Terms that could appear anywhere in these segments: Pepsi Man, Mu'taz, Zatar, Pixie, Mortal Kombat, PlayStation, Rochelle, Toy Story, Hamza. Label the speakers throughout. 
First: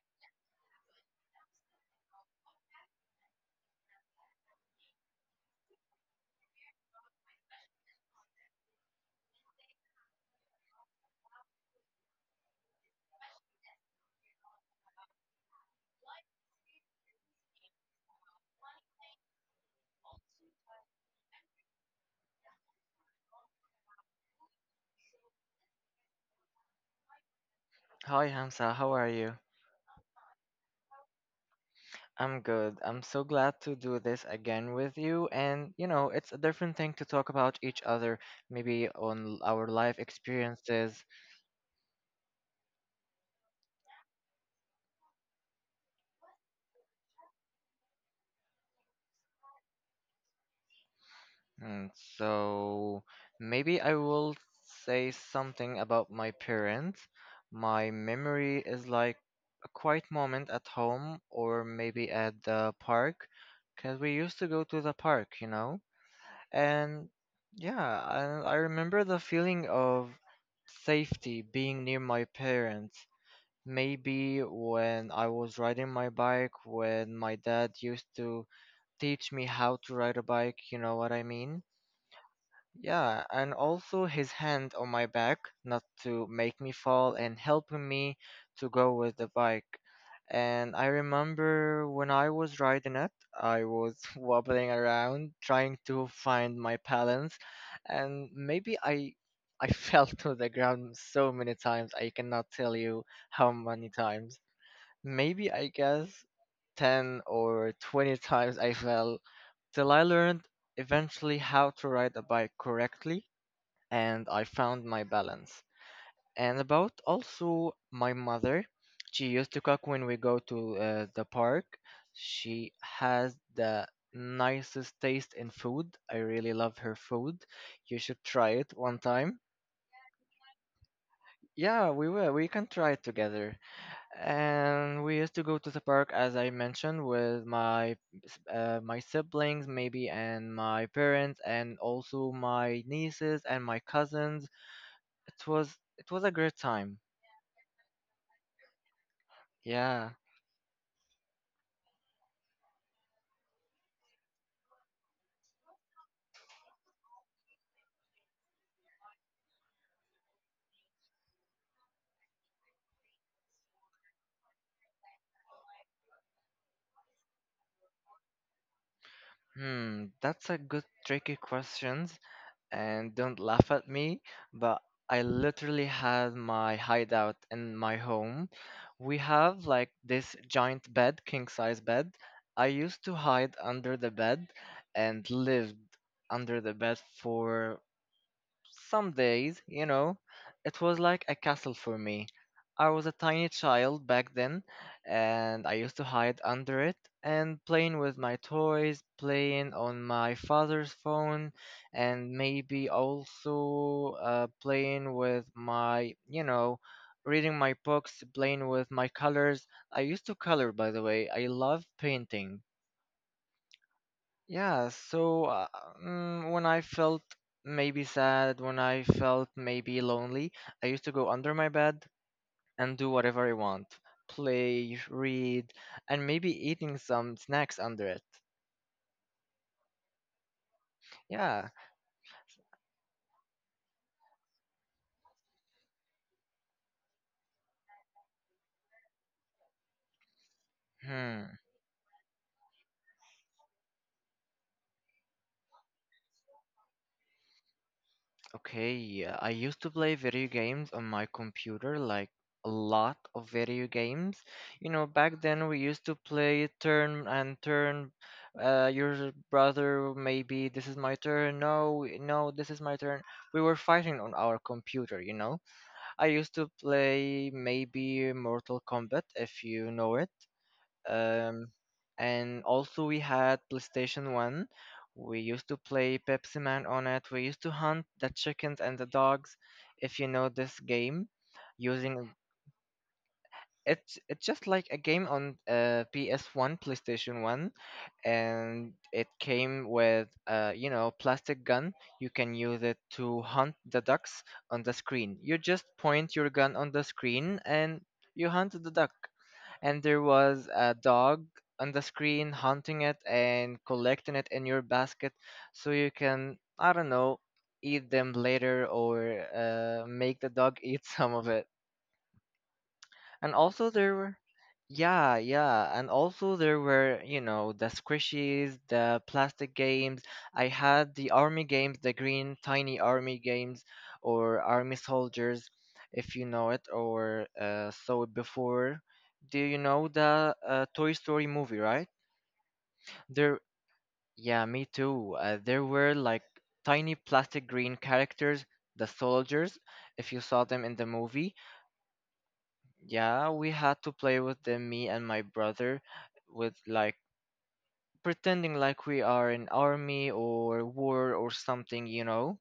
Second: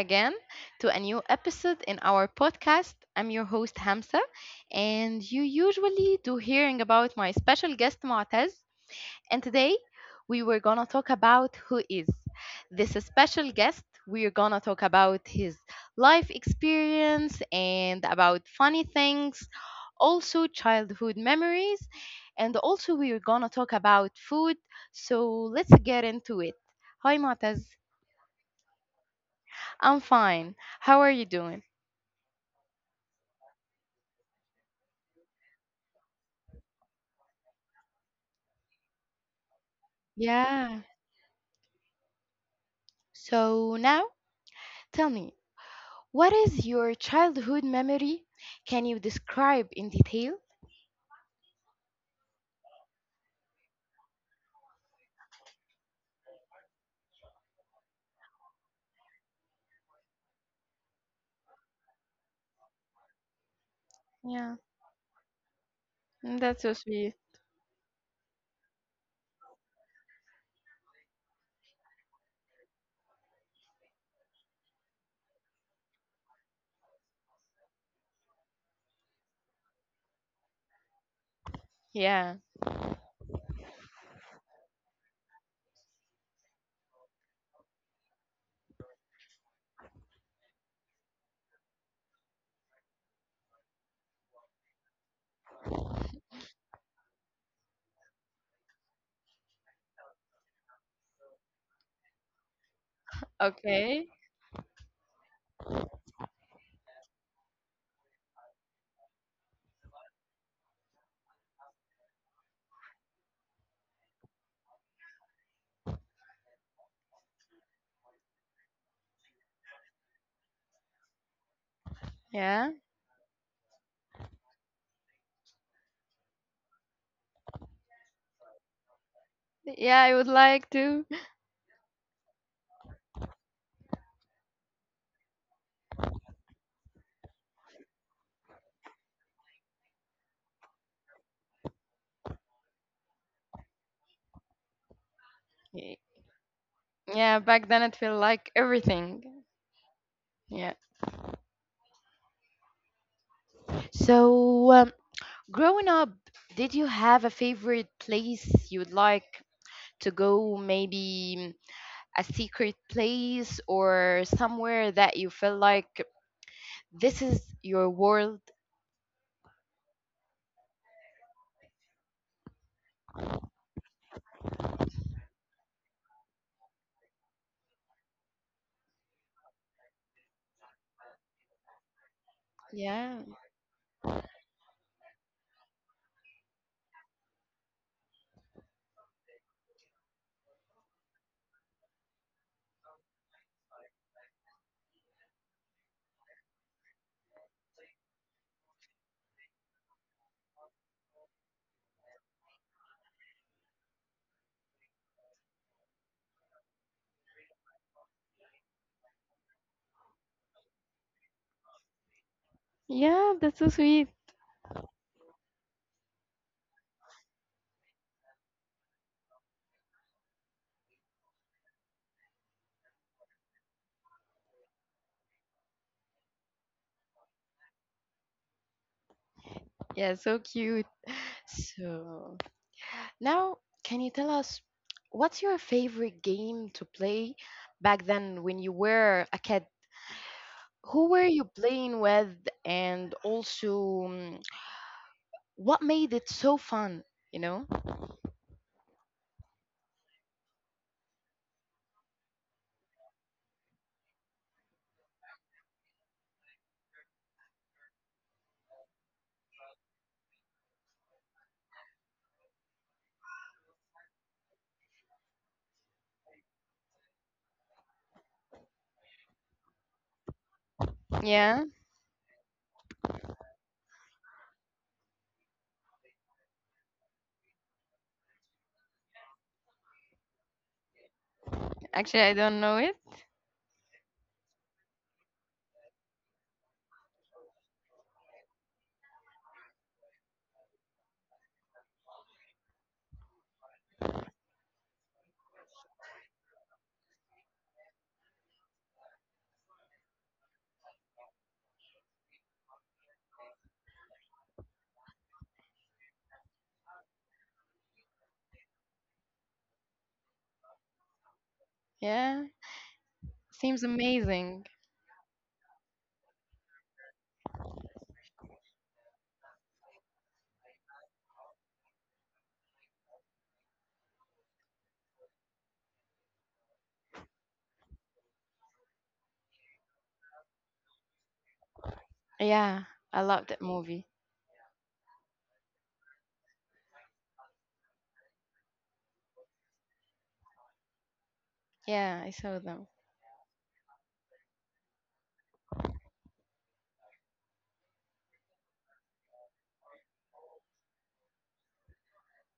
Speaker 1: again to a new episode in our podcast. I'm your host, Hamza, and you usually do hearing about my special guest, Mu'taz. And today we were gonna talk about who is this special guest. We're gonna talk about his life experience and about funny things, also childhood memories, and also we're gonna talk about food. So let's get into it. Hi, Mu'taz.
Speaker 2: Hi Hamza, how are you?
Speaker 1: I'm fine. How are you doing?
Speaker 2: I'm good. I'm so glad to do this again with you. And, you know, it's a different thing to talk about each other, maybe on our life
Speaker 1: Yeah.
Speaker 2: experiences.
Speaker 1: So now tell me, what is your childhood memory? Can you describe in detail?
Speaker 2: And so maybe I will say something about my parents. My memory is like a quiet moment at home or maybe at the park, because we used to
Speaker 1: Yeah,
Speaker 2: go to the park, you know?
Speaker 1: mm, that's so
Speaker 2: And
Speaker 1: sweet.
Speaker 2: yeah, and I remember the feeling of safety being near my parents. Maybe when I was riding my bike, when my dad used to teach me how to ride a bike, you know what I mean?
Speaker 1: Yeah.
Speaker 2: Yeah, and also his hand on my back, not to make me fall, and helping me to go with the bike. And I remember when I was riding it, I was wobbling around trying to find my balance, and maybe I fell to the ground so many times, I cannot tell you how many
Speaker 1: Okay.
Speaker 2: times. Maybe I guess 10 or 20 times I fell till I learned eventually how to ride a bike correctly and I found my balance. And about also my mother, she used to cook when we go to the park. She
Speaker 1: Yeah.
Speaker 2: has the nicest taste in food. I really love her food. You should try it one time.
Speaker 1: Yeah, I would like to.
Speaker 2: Yeah, we will. We can try it together. And we used to go to the park, as I mentioned, with my my siblings, maybe, and my parents, and also my nieces and my cousins. It was
Speaker 1: Y-
Speaker 2: it was a great time.
Speaker 1: Yeah, back then it felt like everything.
Speaker 2: Yeah.
Speaker 1: Yeah. So, growing up, did you have a favorite place you'd like to go? Maybe a secret place or somewhere that you feel like this is your world.
Speaker 2: Hmm, that's a good tricky questions and don't laugh at me, but I literally had my hideout in my home. We have like this giant bed, king size bed. I used to
Speaker 1: Yeah.
Speaker 2: hide under the bed and lived under the bed for some days, you know, it was like a castle for me. I was a tiny child back then, and I used to hide under it and playing with my toys, playing on my father's phone, and maybe also playing with my, you know, reading my books, playing with my colors. I used to color, by the way. I love painting.
Speaker 1: Yeah, that's so sweet.
Speaker 2: Yeah, so when I felt maybe sad, when I felt maybe lonely, I used to go under my bed and do whatever I want. Play, read, and maybe eating some snacks under it.
Speaker 1: Yeah, so cute.
Speaker 2: Yeah.
Speaker 1: So, now can you tell us what's your favorite game to play back then when you were a kid? Who were you
Speaker 2: Hmm.
Speaker 1: playing with and also what made it so fun, you know?
Speaker 2: Okay, yeah, I used to play video games on my computer, like a lot of video games. You know, back then we used to play turn and turn. Your brother, maybe this is my turn. No, no, this is my turn. We were fighting on our computer, you know. I used to play maybe Mortal Kombat, if you know it.
Speaker 1: Yeah,
Speaker 2: Um, and also we had PlayStation 1. We used to play Pepsi Man on it. We used to hunt the chickens and the dogs, if you know this game,
Speaker 1: actually
Speaker 2: using
Speaker 1: I don't know it.
Speaker 2: it's just like a game on PS1, PlayStation 1, and it came with you know plastic gun. You can use it to hunt the ducks on the screen. You just point your gun on the screen and you hunt the duck and there was a dog on the screen hunting it and collecting it in your basket so you can, I don't know, eat them later or make the dog eat some of it.
Speaker 1: Yeah,
Speaker 2: And
Speaker 1: seems
Speaker 2: also there were
Speaker 1: amazing.
Speaker 2: yeah, yeah. And also there were, you know, the squishies, the plastic games. I had the army games, the green tiny army games or army soldiers, if you know it or saw it before. Do you know the Toy Story movie, right?
Speaker 1: Yeah, I love
Speaker 2: There
Speaker 1: that movie.
Speaker 2: yeah, me too. There were like tiny plastic green characters, the soldiers, if you saw them in the movie
Speaker 1: Yeah, I saw them.
Speaker 2: yeah, we had to play with them, me and my brother, with like pretending like we are in army or war or something, you know?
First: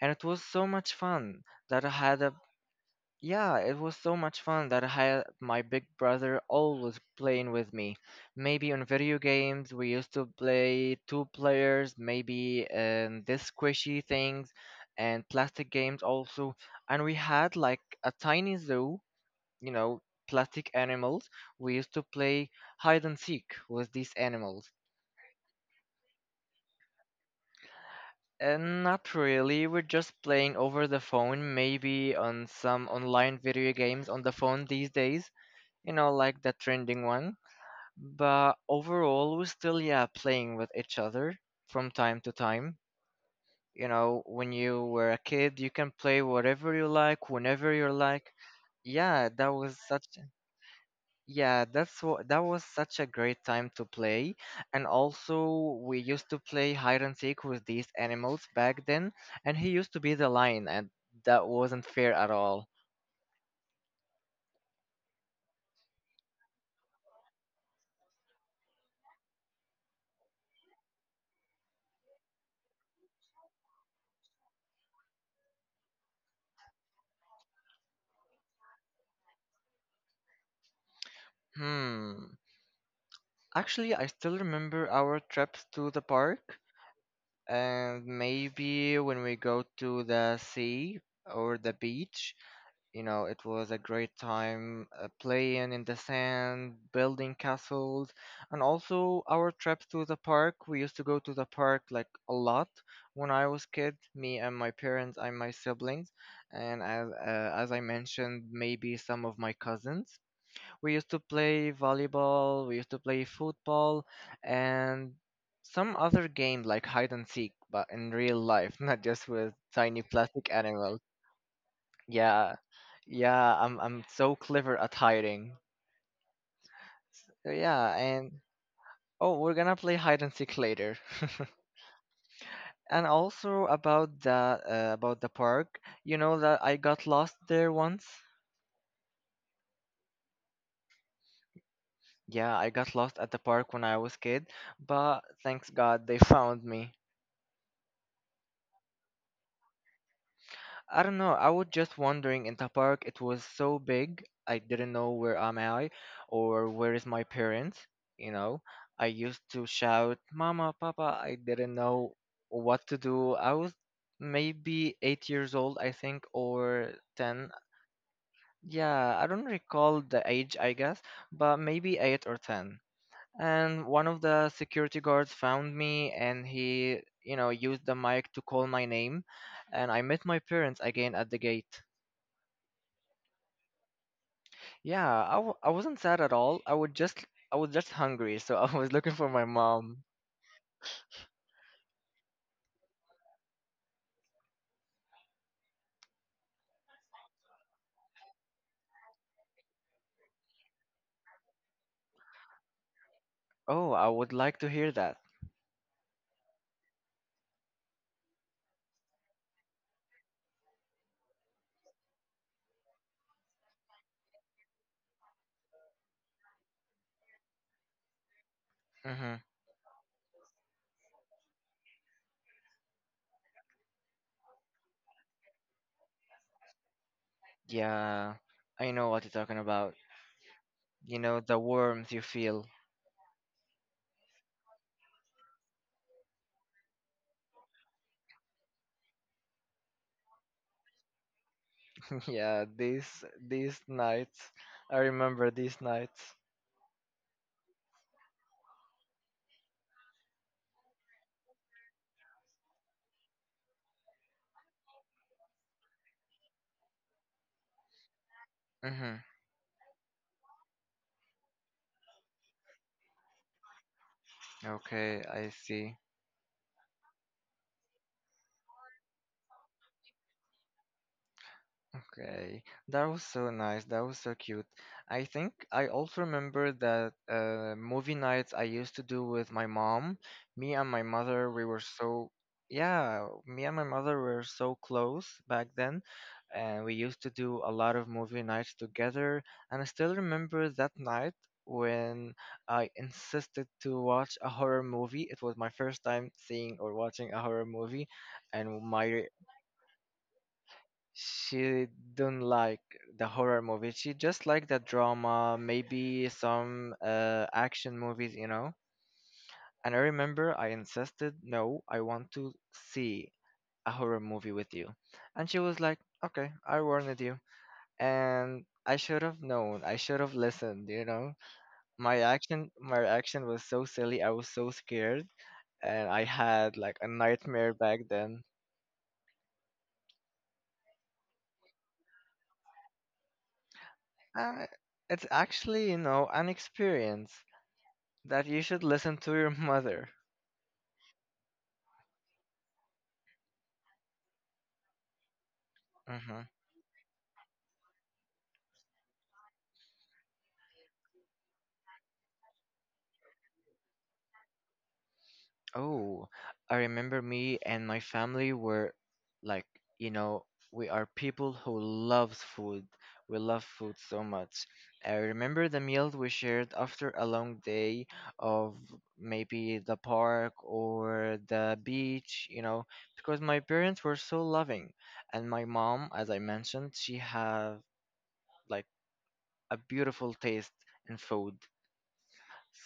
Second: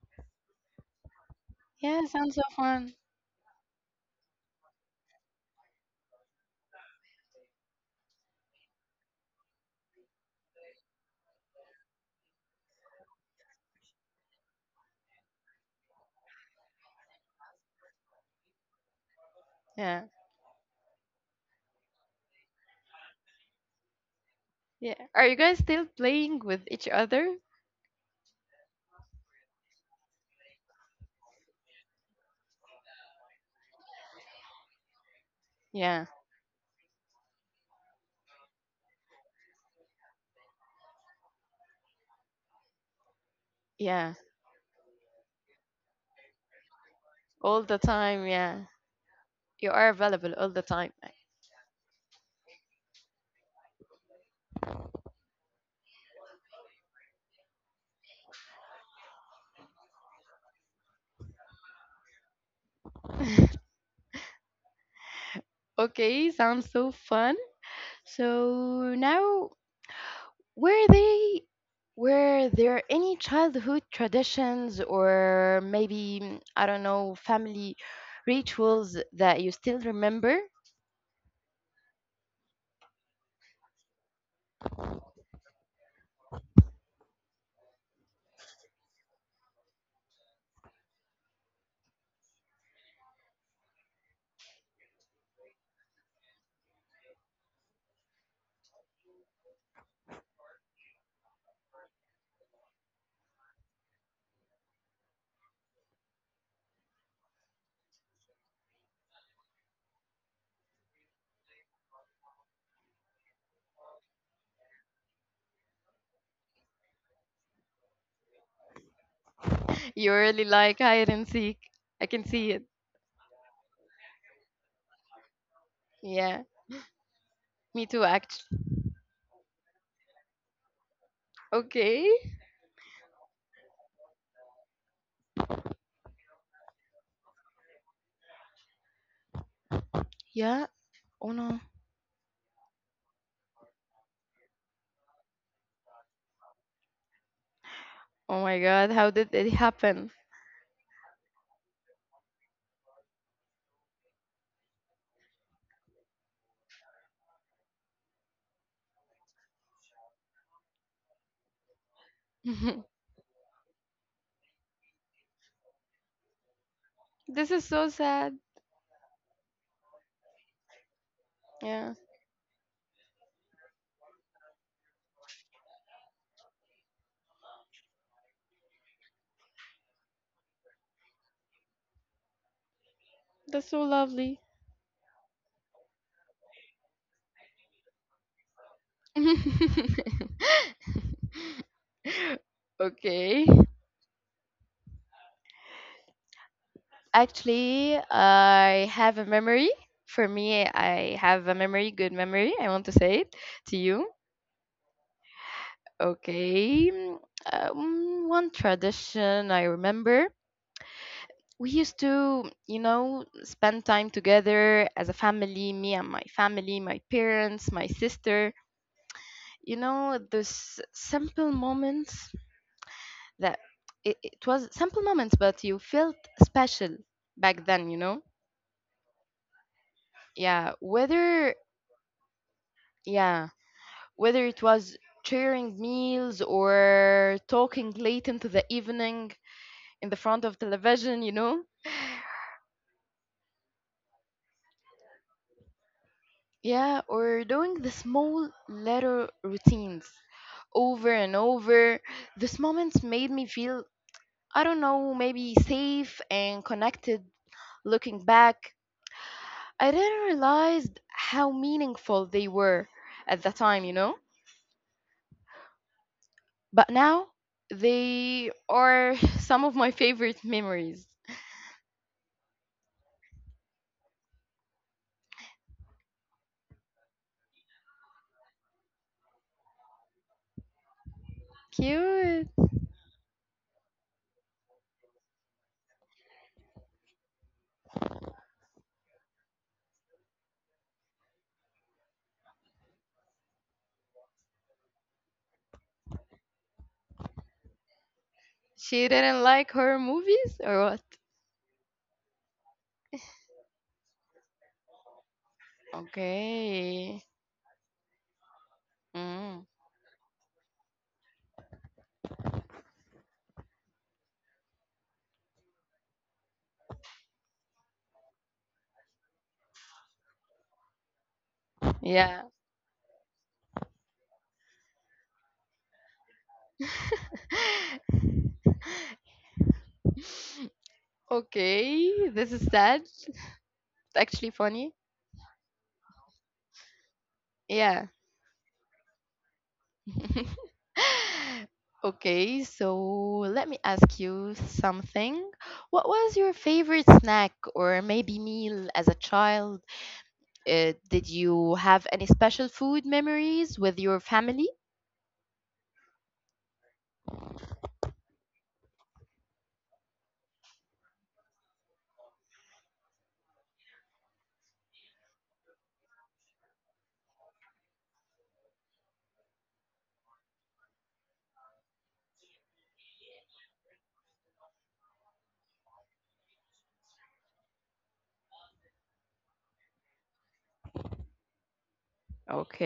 Speaker 2: And it was so much fun that I
Speaker 1: Yeah,
Speaker 2: had a
Speaker 1: sounds so fun.
Speaker 2: yeah, it was so much fun that I had my big brother always playing with me. Maybe on video games we used to play two players, maybe this squishy things and plastic games also. And we had like a tiny zoo, you
Speaker 1: Yeah.
Speaker 2: know, plastic animals. We used to play hide and seek with these animals.
Speaker 1: Yeah. Are you guys still playing with each other?
Speaker 2: And not really, we're just playing over the phone, maybe on some online video games on the phone these days, you
Speaker 1: Yeah.
Speaker 2: know, like the trending one. But overall, we're still, yeah, playing with each other from time to time. You
Speaker 1: Yeah.
Speaker 2: know, when you were a kid, you can play whatever you like,
Speaker 1: All
Speaker 2: whenever
Speaker 1: the
Speaker 2: you
Speaker 1: time,
Speaker 2: like.
Speaker 1: yeah.
Speaker 2: Yeah, that
Speaker 1: You
Speaker 2: was
Speaker 1: are
Speaker 2: such.
Speaker 1: available all the time.
Speaker 2: Yeah, that was such a great time to play. And also we used to play hide and seek with these animals back then, and he used to be the lion and that wasn't fair at all.
Speaker 1: Okay, sounds so fun. So now were they were there any childhood traditions or maybe I don't know family rituals that you still remember?
Speaker 2: Hmm. Actually, I still remember our trips to the park and maybe when we go to the sea or the beach. You know, it was a great time playing in the sand, building castles, and also our trips to the park. We used to go to the park like a lot when I was kid, me and my parents and my siblings, and as I mentioned, maybe some of my cousins. We used to play volleyball, we used to play football, and some other game like hide and seek, but in real life, not just with tiny
Speaker 1: You really
Speaker 2: plastic
Speaker 1: like
Speaker 2: animals.
Speaker 1: hide and seek. I can see
Speaker 2: Yeah,
Speaker 1: it.
Speaker 2: yeah, I'm so clever at hiding.
Speaker 1: Yeah,
Speaker 2: So
Speaker 1: me
Speaker 2: yeah,
Speaker 1: too
Speaker 2: and
Speaker 1: actually.
Speaker 2: oh, we're gonna play hide and seek later.
Speaker 1: Okay.
Speaker 2: And also about the park, you know that I got lost there once.
Speaker 1: Yeah. Oh no.
Speaker 2: Yeah, I got lost at the park when I was kid, but thanks God they found me.
Speaker 1: Oh my god, how did it happen?
Speaker 2: I don't know. I was just wondering in the park. It was so big. I didn't know where am I or where is my parents. You know, I used to shout, "Mama, Papa!" I didn't know what to do. I was maybe 8 years old, I think, or
Speaker 1: This
Speaker 2: ten.
Speaker 1: is so sad.
Speaker 2: Yeah, I don't recall the age, I guess, but
Speaker 1: Yeah.
Speaker 2: maybe eight or ten. And one of the security guards found me, and he, you know, used the mic to call my name, and I met my parents again at the gate.
Speaker 1: That's so lovely.
Speaker 2: Yeah, I wasn't sad at all. I was just hungry, so I was looking for my mom.
Speaker 1: Okay. Actually, I have a memory. For me, I have a memory, good memory. I want to say it to
Speaker 2: Oh,
Speaker 1: you.
Speaker 2: I would like to hear that.
Speaker 1: Okay. One tradition I remember we used to, you know, spend time together as a family, me and my family, my parents, my sister.
Speaker 2: Mm-hmm.
Speaker 1: You know, those simple moments that it was simple moments, but you felt special back then, you know?
Speaker 2: Yeah, I know what you're talking about.
Speaker 1: Yeah,
Speaker 2: You know,
Speaker 1: whether,
Speaker 2: the warmth you feel.
Speaker 1: yeah, whether it was sharing meals or talking late into the evening in the front of television, you know?
Speaker 2: Yeah, these nights. I remember these nights.
Speaker 1: Yeah, or doing the small little routines over and over. These moments made me feel, I don't know, maybe safe and connected. Looking back,
Speaker 2: Mm-hmm.
Speaker 1: I didn't realize how meaningful they were at the time, you know?
Speaker 2: Okay, I see.
Speaker 1: But now, they are some of my favorite memories.
Speaker 2: Okay, that was so nice. That was so cute. I think I also remember that movie nights I used to do with my mom. Me and my mother, we were so,
Speaker 1: Cute.
Speaker 2: yeah, me and my mother were so close back then, and we used to do a lot of movie nights together. And I still remember that night when I insisted to watch a horror movie. It was my first time seeing or watching a horror movie, and
Speaker 1: She
Speaker 2: my
Speaker 1: didn't like horror movies or what?
Speaker 2: she don't like the horror movies. She just like the drama, maybe some
Speaker 1: Okay.
Speaker 2: action movies, you know.
Speaker 1: Mm.
Speaker 2: And I remember I insisted, no, I want to see a horror movie with you. And she was like, okay, I warned you. And I should have known. I should have listened, you know. My
Speaker 1: Yeah.
Speaker 2: action, my reaction was so silly. I was so scared, and I had like a nightmare back then.
Speaker 1: Okay, this is sad. Actually,
Speaker 2: Uh,
Speaker 1: funny.
Speaker 2: it's actually, you know, an experience.
Speaker 1: Yeah.
Speaker 2: That you should listen to your mother.
Speaker 1: Okay, so let me ask you something. What was
Speaker 2: Hmm.
Speaker 1: your favorite snack or maybe meal as a child? Did you have any special food memories with your family?
Speaker 2: Oh, I remember me and my family were like, you know, we are people who loves food. We love food so much. I remember the meal we shared after a long day of maybe the park or the beach, you know, because my parents were so loving. And my mom, as I mentioned, she have like a beautiful taste in food.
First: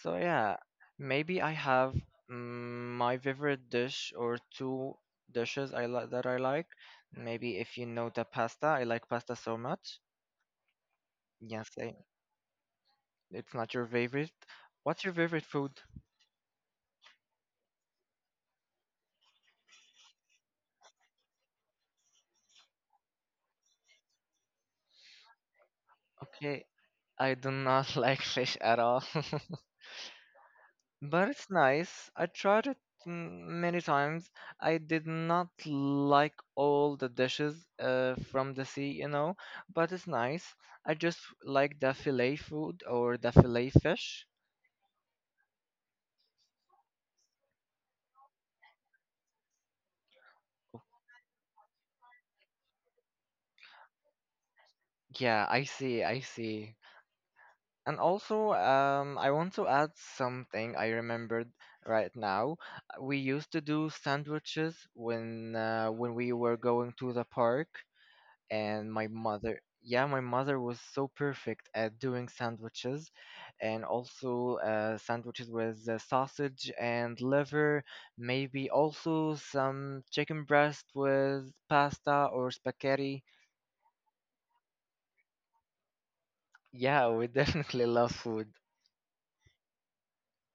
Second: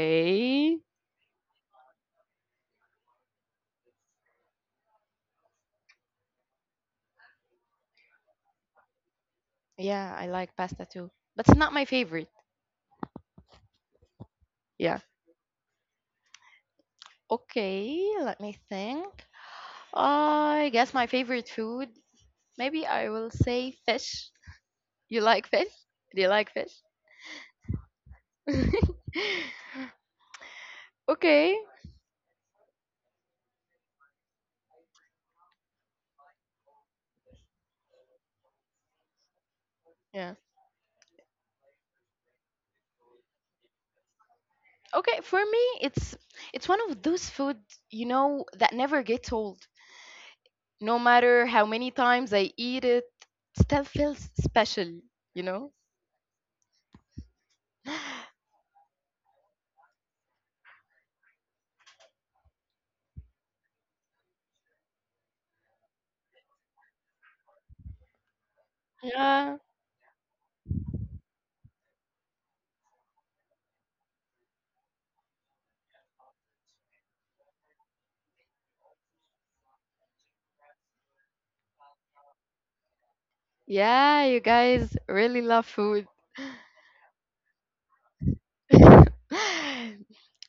Speaker 2: So yeah, maybe I have my favorite dish or two dishes I like. Maybe if you know the pasta, I like pasta so much.
Speaker 1: Yeah, I like pasta too, but it's
Speaker 2: Yes,
Speaker 1: not my
Speaker 2: I,
Speaker 1: favorite.
Speaker 2: it's not your favorite.
Speaker 1: Yeah.
Speaker 2: What's your favorite food?
Speaker 1: Okay, let me think. I guess my favorite food, maybe I will say fish. You like fish? Do you like
Speaker 2: Okay,
Speaker 1: fish?
Speaker 2: I do not like fish at all. But it's
Speaker 1: Okay.
Speaker 2: nice. I tried it many times. I did not like all the dishes from the sea, you know, but it's
Speaker 1: Yeah.
Speaker 2: nice. I just like the fillet food or the fillet fish.
Speaker 1: Okay, for me it's one of those food, you know, that never gets old. No matter how many times I eat it, still feels special, you
Speaker 2: Yeah, I
Speaker 1: know?
Speaker 2: see, I see. And also, I want to add something I remembered right now. We used to do sandwiches when we were going to the park. And my
Speaker 1: Yeah.
Speaker 2: mother, yeah, my mother was so perfect at doing sandwiches, and also sandwiches with sausage and liver, maybe also some chicken breast with pasta or spaghetti.
Speaker 1: Yeah, you guys really love food.
Speaker 2: Yeah, we definitely love food.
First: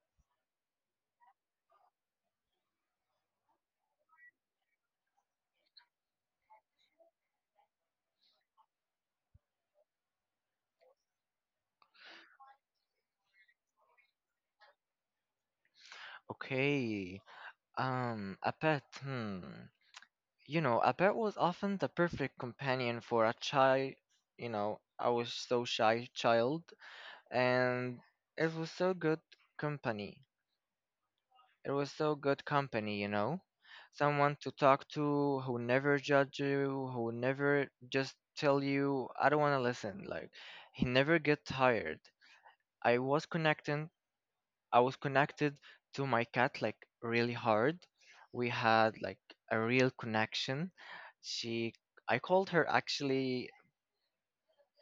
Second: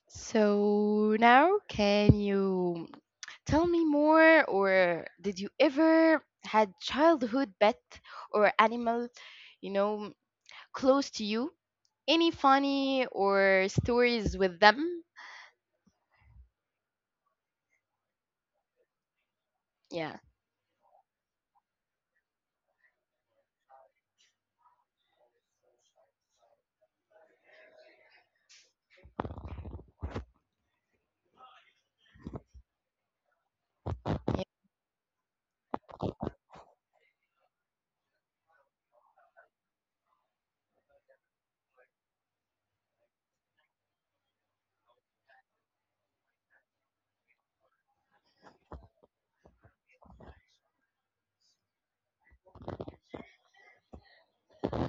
Speaker 1: So now can you tell me more, or did you ever had childhood pet or animal, you know, close to you? Any funny or stories with them?
Speaker 2: Okay, a pet, hmm.
Speaker 1: Yeah.
Speaker 2: You know, a pet was often the perfect companion for a child. You know, I was so shy child, and it was so good company. It was so good company, you know,
Speaker 1: Yeah.
Speaker 2: someone to talk to who never judge you, who never just tell you, I don't want to listen. Like, he never get tired. I was connecting, I was connected to my cat like really hard. We had like a real connection. She, I called her actually,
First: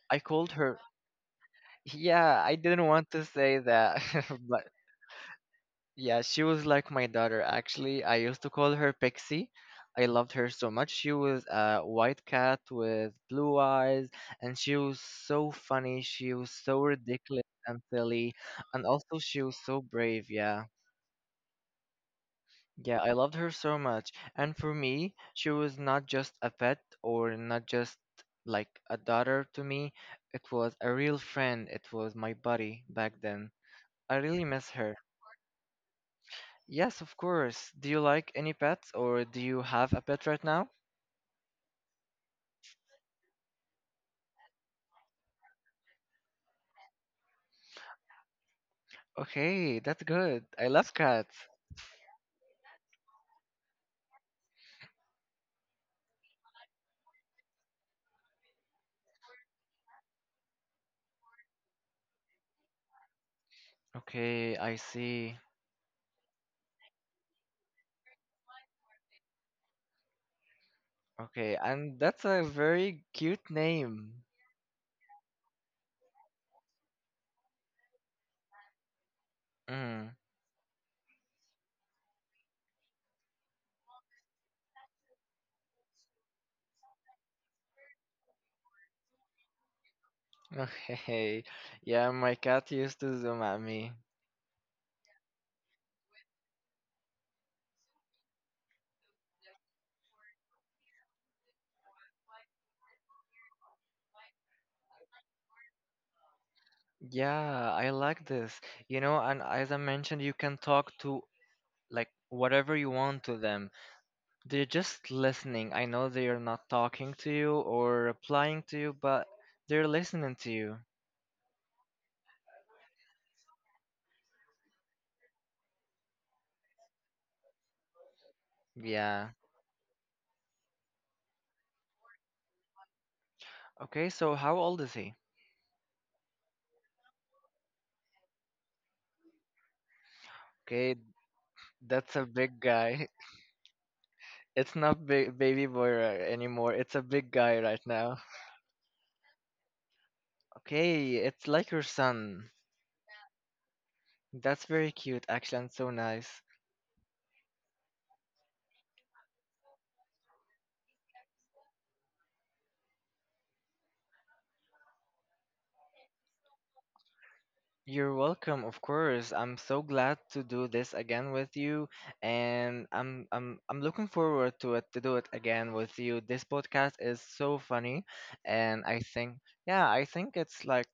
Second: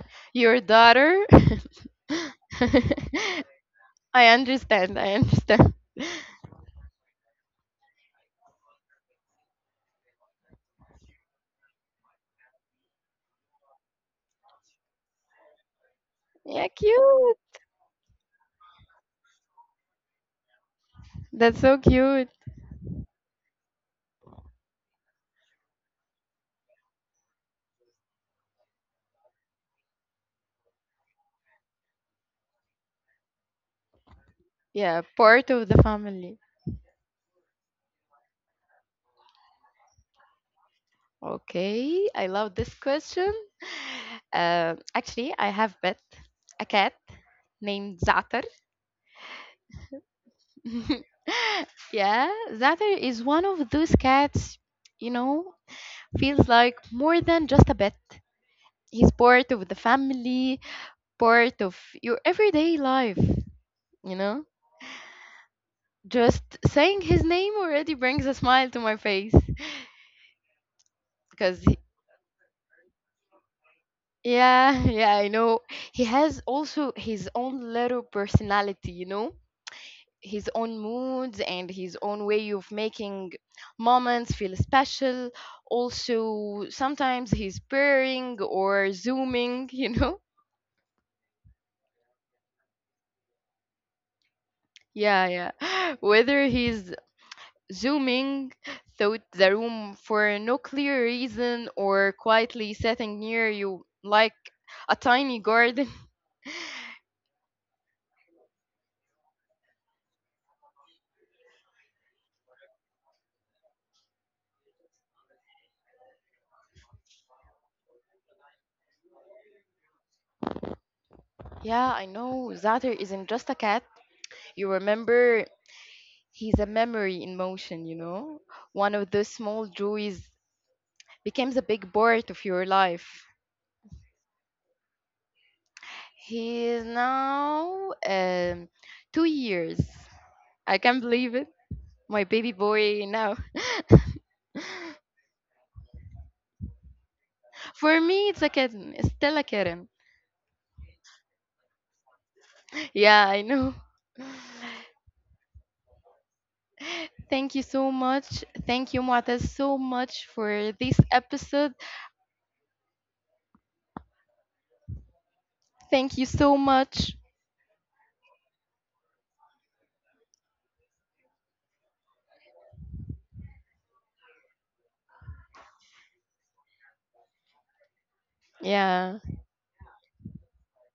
Speaker 2: I called
Speaker 1: Your
Speaker 2: her.
Speaker 1: daughter?
Speaker 2: Yeah, I didn't want to say that,
Speaker 1: I
Speaker 2: but
Speaker 1: understand. I understand.
Speaker 2: yeah, she was like my daughter. Actually, I used to call her Pixie. I loved her so much. She was a white cat with blue eyes, and she was so funny. She was
Speaker 1: Yeah,
Speaker 2: so
Speaker 1: cute.
Speaker 2: ridiculous and silly, and also she was so brave. Yeah.
Speaker 1: That's so cute.
Speaker 2: Yeah, I loved her so much. And for me, she was not just a pet or not just like a daughter to me. It was a real friend. It was my buddy back then. I really miss her.
Speaker 1: Yeah, part of the family.
Speaker 2: Yes, of course. Do you like any pets or do you have a pet right now?
Speaker 1: Okay, I love this question. Actually, I have pet, a cat named Zatar.
Speaker 2: Okay, that's good. I love cats.
Speaker 1: Yeah, Zatter is one of those cats, you know, feels like more than just a pet. He's part of the family, part of your everyday life, you know?
Speaker 2: Okay, I see.
Speaker 1: Just saying his name already brings a smile to my face.
Speaker 2: Okay,
Speaker 1: Because,
Speaker 2: and that's a very cute name.
Speaker 1: yeah, yeah, I know. He has also his own little personality, you know?
Speaker 2: Mm.
Speaker 1: His own moods and his own way of making moments feel special. Also, sometimes he's pairing or zooming, you know?
Speaker 2: Okay. Yeah, my cat used to zoom at me.
Speaker 1: Yeah, yeah. Whether he's zooming through the room for no clear reason or quietly sitting near you like a tiny garden.
Speaker 2: Yeah, I like this. You know, and as I mentioned, you can talk to like whatever you want to them. They're just listening. I know they are not talking to you or replying to you, but they're listening to you.
Speaker 1: Yeah, I know Zater isn't just a cat. You remember, he's a memory in motion, you know? One of those
Speaker 2: Yeah.
Speaker 1: small joys becomes a big part of your life.
Speaker 2: Okay, so how old is he?
Speaker 1: He is now 2 years. I
Speaker 2: Okay,
Speaker 1: can't believe it.
Speaker 2: that's a
Speaker 1: My baby
Speaker 2: big
Speaker 1: boy
Speaker 2: guy.
Speaker 1: now.
Speaker 2: It's not big baby boy anymore. It's a big guy right
Speaker 1: For
Speaker 2: now.
Speaker 1: me, it's a kitten. It's still a kitten.
Speaker 2: Okay, it's like your son.
Speaker 1: Yeah, I know.
Speaker 2: That's very cute, actually, and so nice.
Speaker 1: Thank you so much. Thank you, Muataz, so much for this episode. Thank you so much.
Speaker 2: You're welcome, of course. I'm so glad to do this again with you, and I'm looking forward to it to do it again with you. This podcast is so funny, and I
Speaker 1: Yeah,
Speaker 2: think yeah, I think it's like,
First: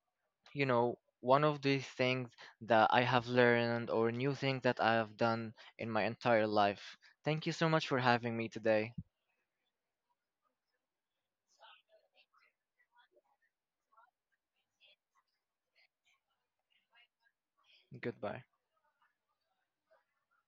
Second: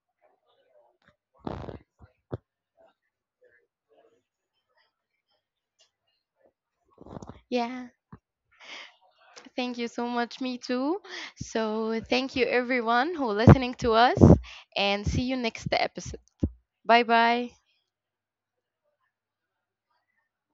Speaker 2: you know, one of the things that I have learned or new things that I have done in my entire life. Thank you so much
Speaker 1: yeah.
Speaker 2: for having me today.
Speaker 1: Thank you so much. Me too. So, thank you everyone who listening to us and see you next episode. Bye bye.
Speaker 2: Goodbye.